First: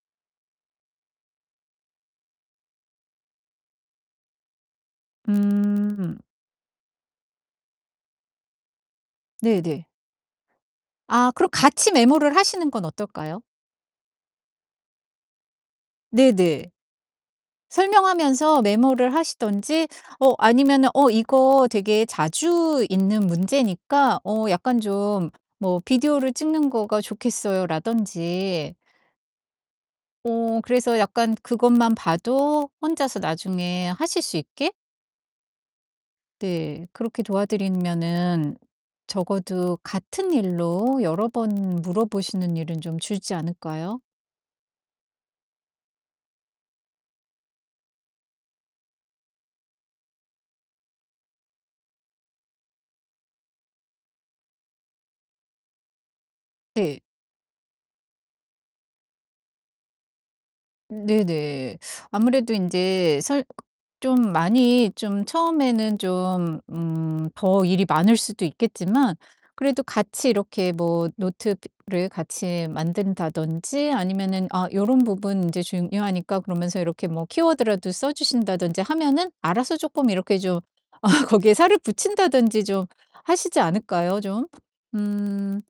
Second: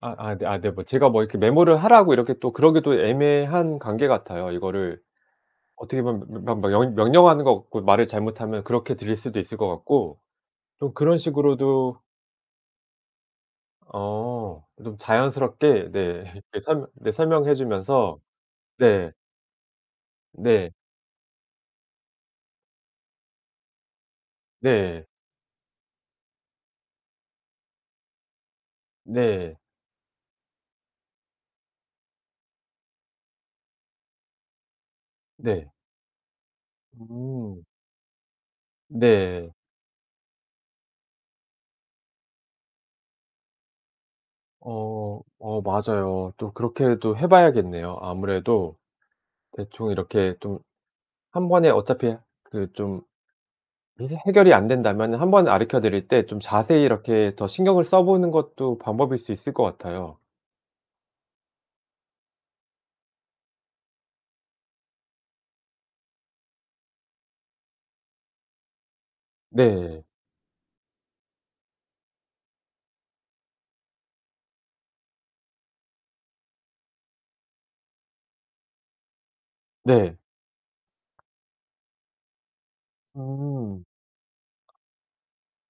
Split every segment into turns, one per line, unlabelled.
아, 아 네. 아 네 뭐 제가 뭐 이렇게 메모를 하라고 이렇게 또 그러기도 애매한 관계 같아요. 이거를
음
어떻게
음.
보면 며 며 며 영 명령하는 것 같고 말을 잘못하면 그렇게 들릴 수도 있을
네
것
네.
같고 좀 그런
아 그럼 같이
식으로도
메모를 하시는 건 어떨까요?
어. 좀 자연스럽게 네
네
이렇게
네.
설명 네 설명해 주면서
설명하면서
네.
메모를 하시든지 어
네.
아니면은 "어 이거 되게 자주 있는 문제니까 어 약간
네.
좀 뭐 비디오를 찍는 거가 좋겠어요."라든지.
네.
어 그래서 약간 그것만 봐도 혼자서 나중에 하실 수 있게?
네.
네. 그렇게
음
도와드리면은
네.
적어도 같은 일로 여러 번 물어보시는 일은 좀 줄지 않을까요?
어, 어 맞아요. 또 그렇게도 해 봐야겠네요. 아무래도 대충 이렇게 좀 1 번에 어차피 그 좀 이제 해결이 안 된다면은 1 번 가르쳐 드릴 때 좀 자세히
네.
이렇게 더 신경을 써 보는 것도 방법일 수 있을 것 같아요.
네네. 아무래도 인제 설 좀 많이 좀 처음에는 좀 음 더 일이 많을 수도 있겠지만 그래도
네.
같이 이렇게 뭐 노트 드를 같이 만든다든지 아니면은 "아 요런 부분 인제 중요하니까." 그러면서 이렇게 뭐 키워드라도 써 주신다든지 하면은 알아서 쪼끔
네.
이렇게 좀 어 거기에 살을 붙인다든지 좀 하시지
음.
않을까요, 좀? 음. 음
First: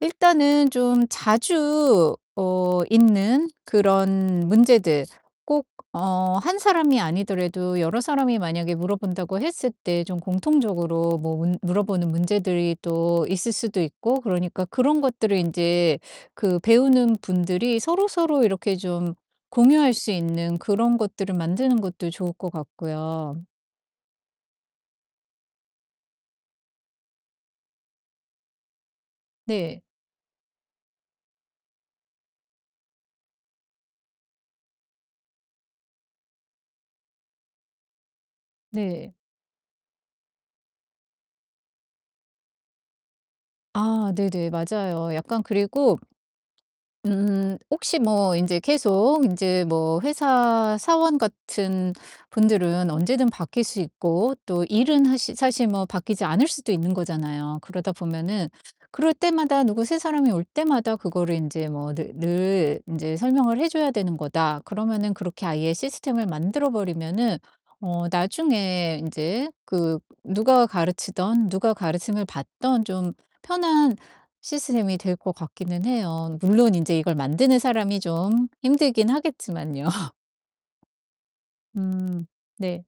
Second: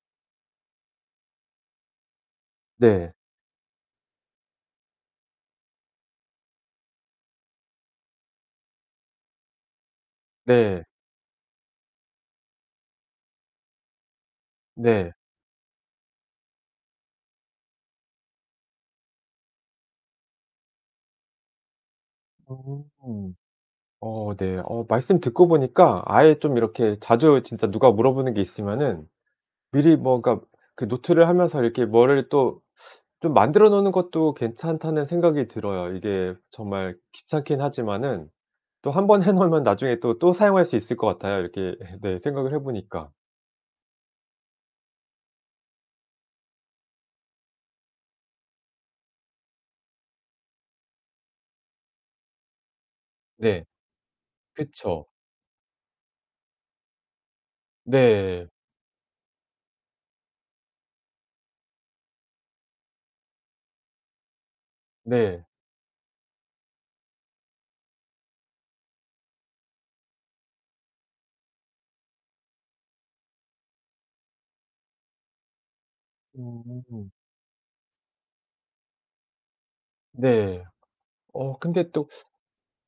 일단은 좀 자주 어
네.
있는 그런 문제들 꼭 어 1 사람이 아니더라도 여러 사람이 만약에 물어본다고 했을 때 좀
네.
공통적으로 뭐 문 물어보는 문제들이 또 있을 수도 있고 그러니까 그런
네.
것들을 인제 그 배우는 분들이 서로서로 이렇게 좀 공유할 수 있는 그런 것들을 만드는 것도 좋을 것
[unintelligible]
같고요.
어 네. 어 말씀 듣고 보니까 '아예 좀 이렇게 자주 진짜 누가 물어보는 게 있으면은
네.
미리 뭐 그러니까 그 노트를 하면서 이렇게 뭐를 또 좀 만들어 놓는 것도 괜찮다.'는 생각이 들어요. 이게 정말 귀찮긴 하지만은 또 1
네.
번 해 놓으면 나중에 또, 또 사용할 수 있을 것 같아요, 이렇게 헤 네 생각을 해 보니까.
아 네네. 맞아요. 약간 그리고 음 혹시 뭐 인제 계속 인제 뭐 회사 사원 같은 분들은 언제든
네.
바뀔 수 있고 또 일은
그쵸.
하시 사실 뭐 바뀌지 않을 수도 있는 거잖아요. 그러다 보면은
네.
'그럴 때마다 누구 새 사람이 올 때마다 그거를 인제 뭐 늘 늘 인제 설명을 해 줘야 되는 거다.' 그러면은 그렇게
네.
아예 시스템을 만들어 버리면은 어 나중에 인제 그 누가 가르치든 누가 가르침을 받든 좀 편한 시스템이 될 것 같기는 해요. 물론 인제
음
이걸 만드는 사람이 좀 힘들긴 하겠지만요.
네. 어 근데 또
음 네.